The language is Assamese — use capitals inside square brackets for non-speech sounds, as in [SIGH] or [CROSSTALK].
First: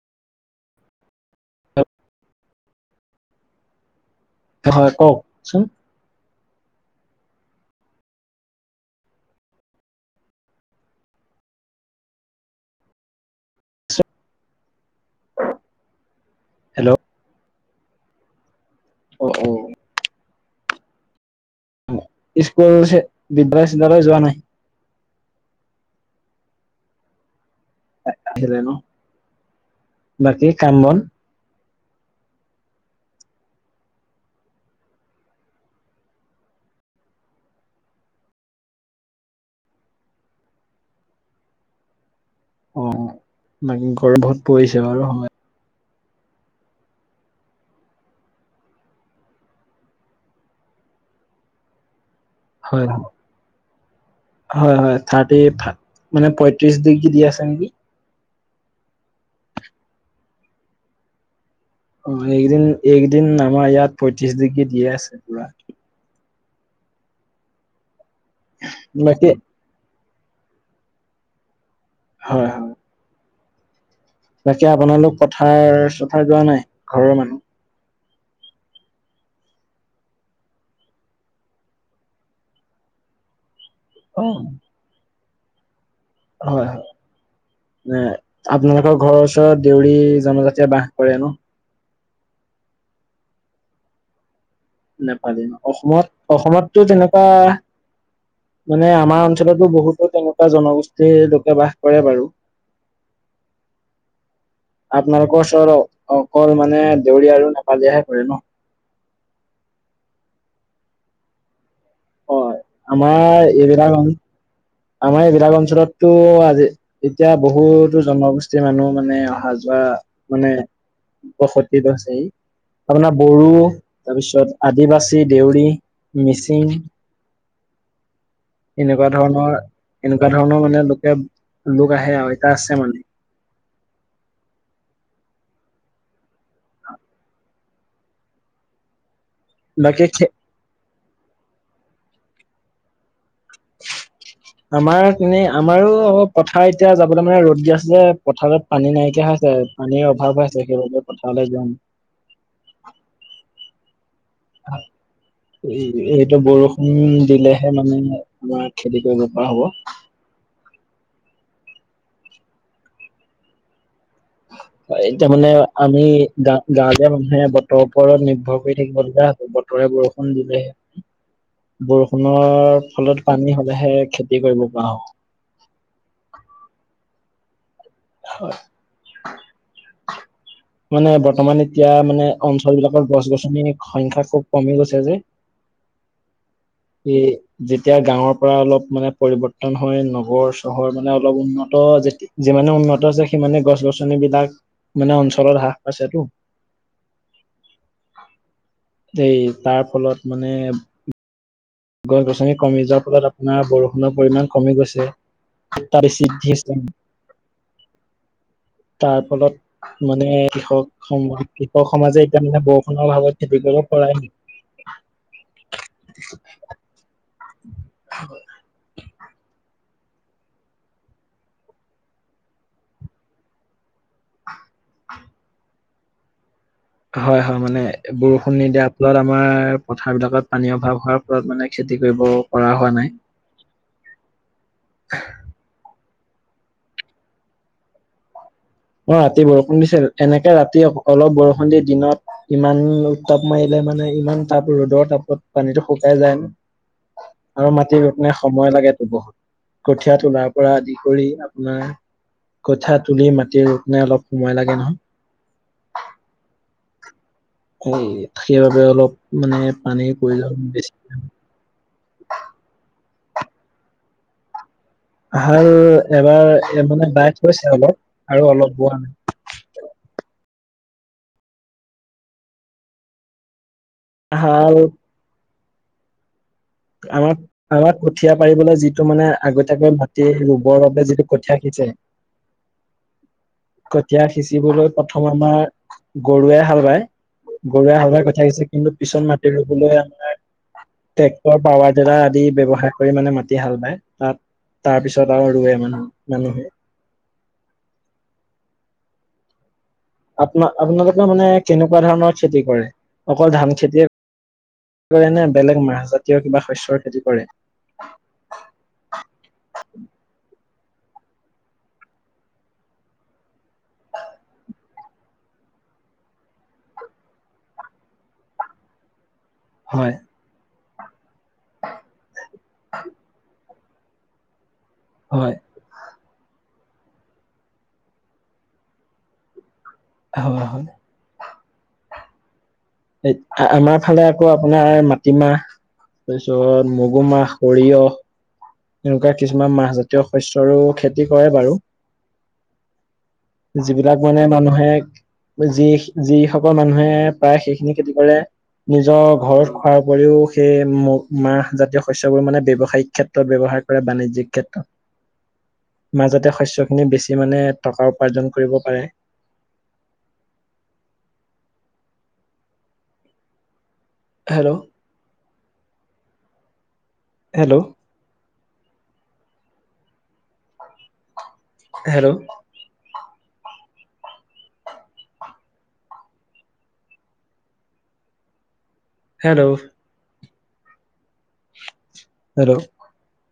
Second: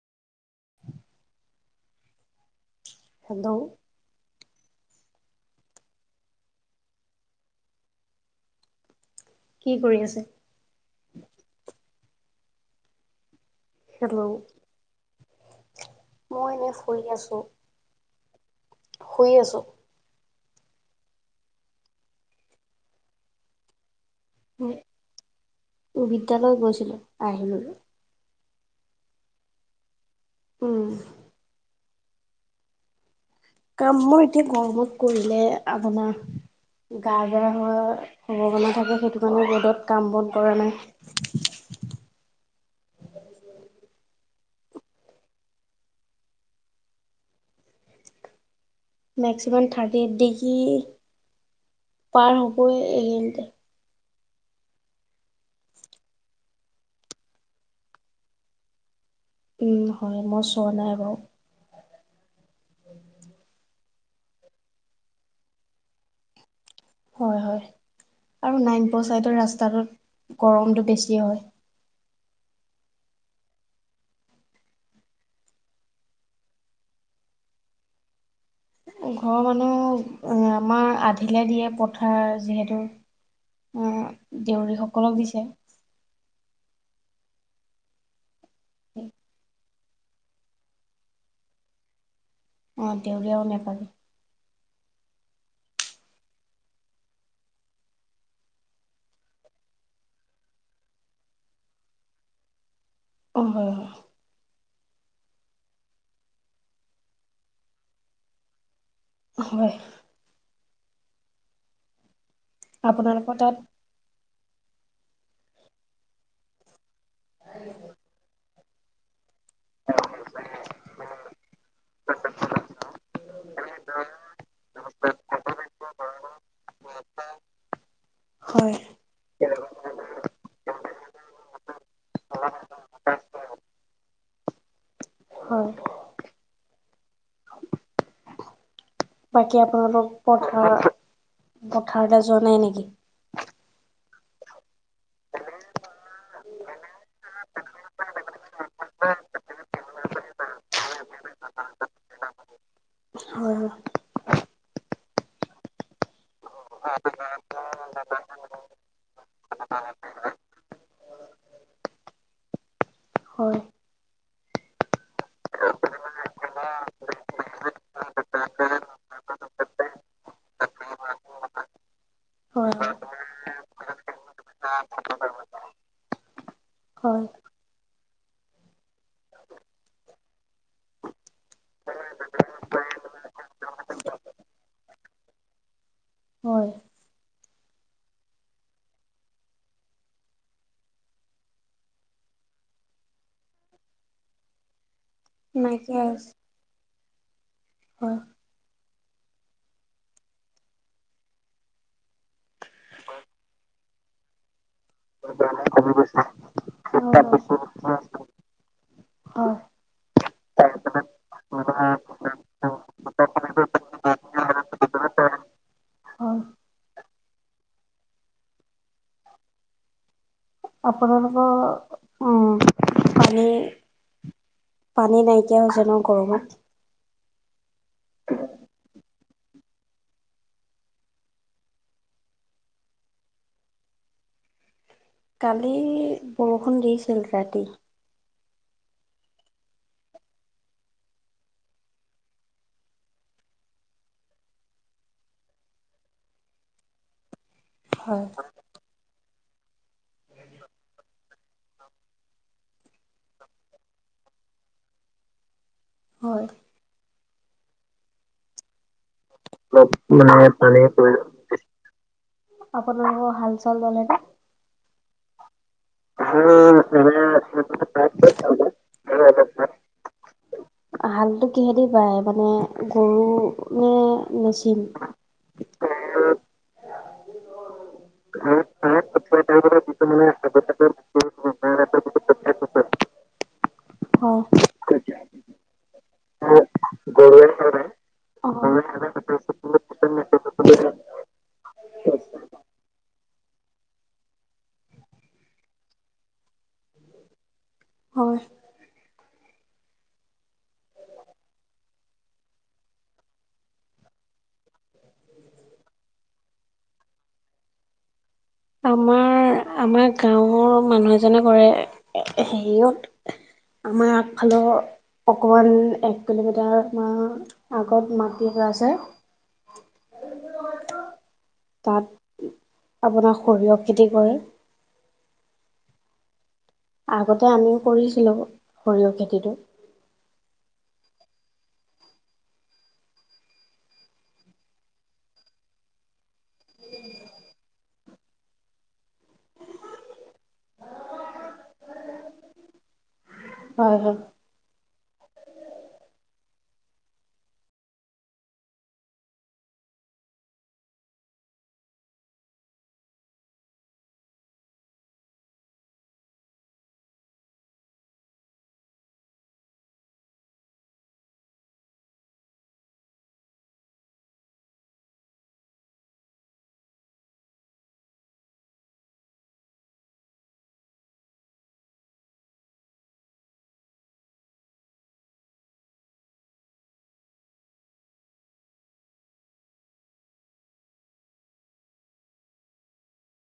[INAUDIBLE] হেল্ল' হয় কওকচোন। কি কৰি আছে? হেল্ল', মই এনে হেল্ল' ফুৰি আছো। অ শুই অ আছো। স্কুল বিদ্যালয় যোৱা নাই? উ বিদ্যালয় গৈছিলো আহিলো। আহিলে ন, বাকী কাম উম বন? কাম মই এতিয়া গৰমত কৰিলে আপোনাৰ গা ধেৰা হোৱাৰ সম্ভাৱনা থাকে সেইটো কাৰণে ৰ'দত কাম বন কৰা নাই। অ', বাকী বহুত ৰ'দ পৰিছে বাৰু হয়। Maximum thirty degree. পাৰ হ'বই হয় এইখিনতে। হয় হয় থাৰ্টি মানে পঁয়ত্ৰিশ দি দি আছে নেকি? উম, হয় মই চোৱা নাই বাৰু। অ', এইকেইদিন এইকেইদিন আমাৰ ইয়াত পঁয়ত্ৰিশ ডিগ্ৰী দিয়ে আছে পুৰা। হয় হয়, আৰু নাইনপুৰ বাকী চাইদৰ ৰাস্তাটোত। গৰমটো বেছি হয়। হয় হয়। বাকী আপোনালোক পথাৰ- চথাৰ যোৱা নাই ঘৰৰ মানুহ? ঘৰৰ মানুহ আমাৰ আধিলে দিয়ে পথাৰ যিহেতু অ' অ দেউৰী সকলক দিছে। হয় হয়, মানে আপোনালোকৰ ঘৰৰ ওচৰত দেউৰী জনজাতিয় বাস কৰে ন? অ', দেউৰী আৰু নেপালী। নাপালী, অসমত অসমতটো তেনেকুৱা মানে আমাৰ অঞ্চলতো বহুতো তেনেকুৱা জনগোষ্ঠীৰ লোকে বাস কৰে বাৰু। অ', হয়। আপোনালোকৰ ওচৰত অকল মানে দেউৰী আৰু নেপালীয়েহে কৰে ন? হয়। অ', আপোনালোকৰ আমাৰ তাত এইবিলাক অ' আমাৰ এইবিলাক অঞ্চলততো আজি এতিয়া বহুতো জনগোষ্ঠীৰ মানুহ মানে অহা যোৱা মানে বসতি বাছে। আপোনাৰ বড়ো তাৰপিছত আদিবাসী, দেউৰী মিচিং, হয় এনেকুৱা ধৰণৰ এনেকুৱা ধৰণৰ মানে লোকে লোক আহে আৰু এতিয়া আছে মানে। হয়। বাকী আপোনালোক বাকী পথাৰ-পথাৰতে যোৱা নাই নেকি? [INAUDIBLE] আমাৰ এনেই আমাৰো পথাৰ এতিয়া যাবলৈ মানে ৰ'দ দি আছে যে পথাৰত পানী নাইকিয়া হয়। পানীৰ অভাৱ হৈ আছে, সেইবাবে পথাৰলৈ যোৱা নাই। [INAUDIBLE] [INAUDIBLE] এইটো বৰষুণ দিলেহে মানে আমাৰ খেতি কৰিব পৰা হ'ব। [INAUDIBLE] হয় [INAUDIBLE] অ', এতিয়া মানে আমি গা-গাঁৱলীয়া মানুহে বতৰৰ ওপৰত নিৰ্ভৰ কৰি থাকিব লগগীয়া হ'ব। বৰষুণ দিলেহে। হয় বৰষুণৰ ফলত পানী হলেহে খেতি কৰিব পৰা হ'ব। [INAUDIBLE] হয় [INAUDIBLE] মানে বৰ্তমান এতিয়া মানে অঞ্চল বিলাকত গছ গছনিৰ সংখ্যা খুব কমি গৈছে যে [INAUDIBLE] হয়। ই যেতিয়া গাঁৱৰ পৰা অলপ মানে পৰিৱৰ্তন হয় নগৰ চহৰ মানে অলপ উন্নত [UNINTELLIGIBLE] উন্নত যে সিমানে গছ গছনিবিলাক মানে অঞ্চলত হ্ৰাস নাইকিয়া পাইছেতো হৈছে হয়। হয়। এই তাৰ ফলত মানে গছ গছনি কমি যোৱাৰ ফলত আপোনাৰ বৰষুণৰ পৰিমাণ কমি গৈছে [UNINTELLIGIBLE] হয় তাৰ ফলত মানে কৃষক সম কৃষক সমাজে এতিয়া মানে বৰষুণৰ অভাৱত খেতি কৰি [INAUDIBLE] [UNINTELLIGIBLE] [INAUDIBLE] আপোনালোকৰ উম পানী পানী নাইকিয়া হৈছে ন গৰমত হয় হয় মানে বৰষুণ নিদিয়াৰ ফলত আমাৰ পথাৰ বিলাকত পানীৰ অভাৱ হোৱাৰ ফলত মানে খেতি কৰিব পৰা হোৱা নাই কালি বৰষুণ দিছিল ৰাতি অ' ৰাতি বৰষুণ দিছিল এনেকে ৰাতি অলপ বৰষুণ দি দিনত ইমান উত্তাপ মাৰিলে মানে ইমান তাপ ৰ'দৰ তাপত পানীটো শুকাই যায় আৰু মাটি হয় বপনে সময় লাগেটো বহুত কঠীয়া তোলাৰ পৰা আদি কৰি আপোনাৰ কঠীয়া তুলি মা এতিয়া ৰদ নাই অলপ সময় লাগে নহয় হয় এই সেইবাবে অলপ মানে অলপ পানীৰ মানে প্ৰয়োজন পানী পৰি বেছি [UNINTELLIGIBLE] আপোনালোকৰ হাল চাল বালে নে হাল এবাৰ মানে বাই থৈছে অলপ আৰু অলপ বোৱা নাই [INAUDIBLE] হালটো কিহেঁদি পাই মানে গৰু নে হাল মেচিন আমাক আমাক কঠীয়া হয় পাৰিবলৈ যিটো মানে আগতীয়াকৈ মাতি ৰুবৰ বাবে যিটো কঠিয়া [INAUDIBLE] কঠীয়া সিচিবলৈ প্ৰথম আমাৰ গৰুৱে হাল বায় গৰুৱে হাল বায় কথা অ হৈছে কিন্তু পিছত মাটি ৰুবলৈ আমাৰ পাৱাৰ টিলাৰ আদি ব্যৱহাৰ কৰি মানে মাটি হাল বায় তাত তাৰ পিছত আৰু ৰোৱে মানহ মানুহে হয়। আপ আপোনালোকে মানে কেনেকুৱা ধৰণৰ খেতি কৰে অকল ধান খেতিয়ে নে বেলেগ মাহজাতীয় কিবা শস্যৰ খেতি কৰে আমাৰ আমাৰ গাঁও মানুহ এজনে কৰে হেৰিয়ত আমাৰ আগফালৰ অকমান এক কিলোমিটাৰ মান আগত মাটি এটা আছে হয় তাত আপোনাৰ সৰিয়হ খেতি কৰে হয়। আগতে আমিও কৰিছিলো সৰিয়হ খেতিটো হয় হয়। আমাৰ ফালে আকৌ আপোনাৰ মাটিমাহ তাৰপিছত মগু মাহ সৰিয়হ এনেকুৱা কিছুমান মাহজাতীয় শস্যৰো খেতি কৰে বাৰু হয় যিবিলাক হয় মানে মানুহে যি যিসকল মানুহে প্ৰায় সেইখিনি খেতি কৰে নিজৰ ঘৰত খোৱাৰ উপৰিও সেই মাহ জাতীয় শচ্যবোৰ মানে বৱসায়িক ক্ষেত্ৰত ব্যৱহাৰ কৰে বানিজ্যিক ক্ষেত্ৰত মাজতে শচ্যখিন বেছি মানে টকা উপাৰ্জন কৰিব পাৰে। Hello hello hello hello hello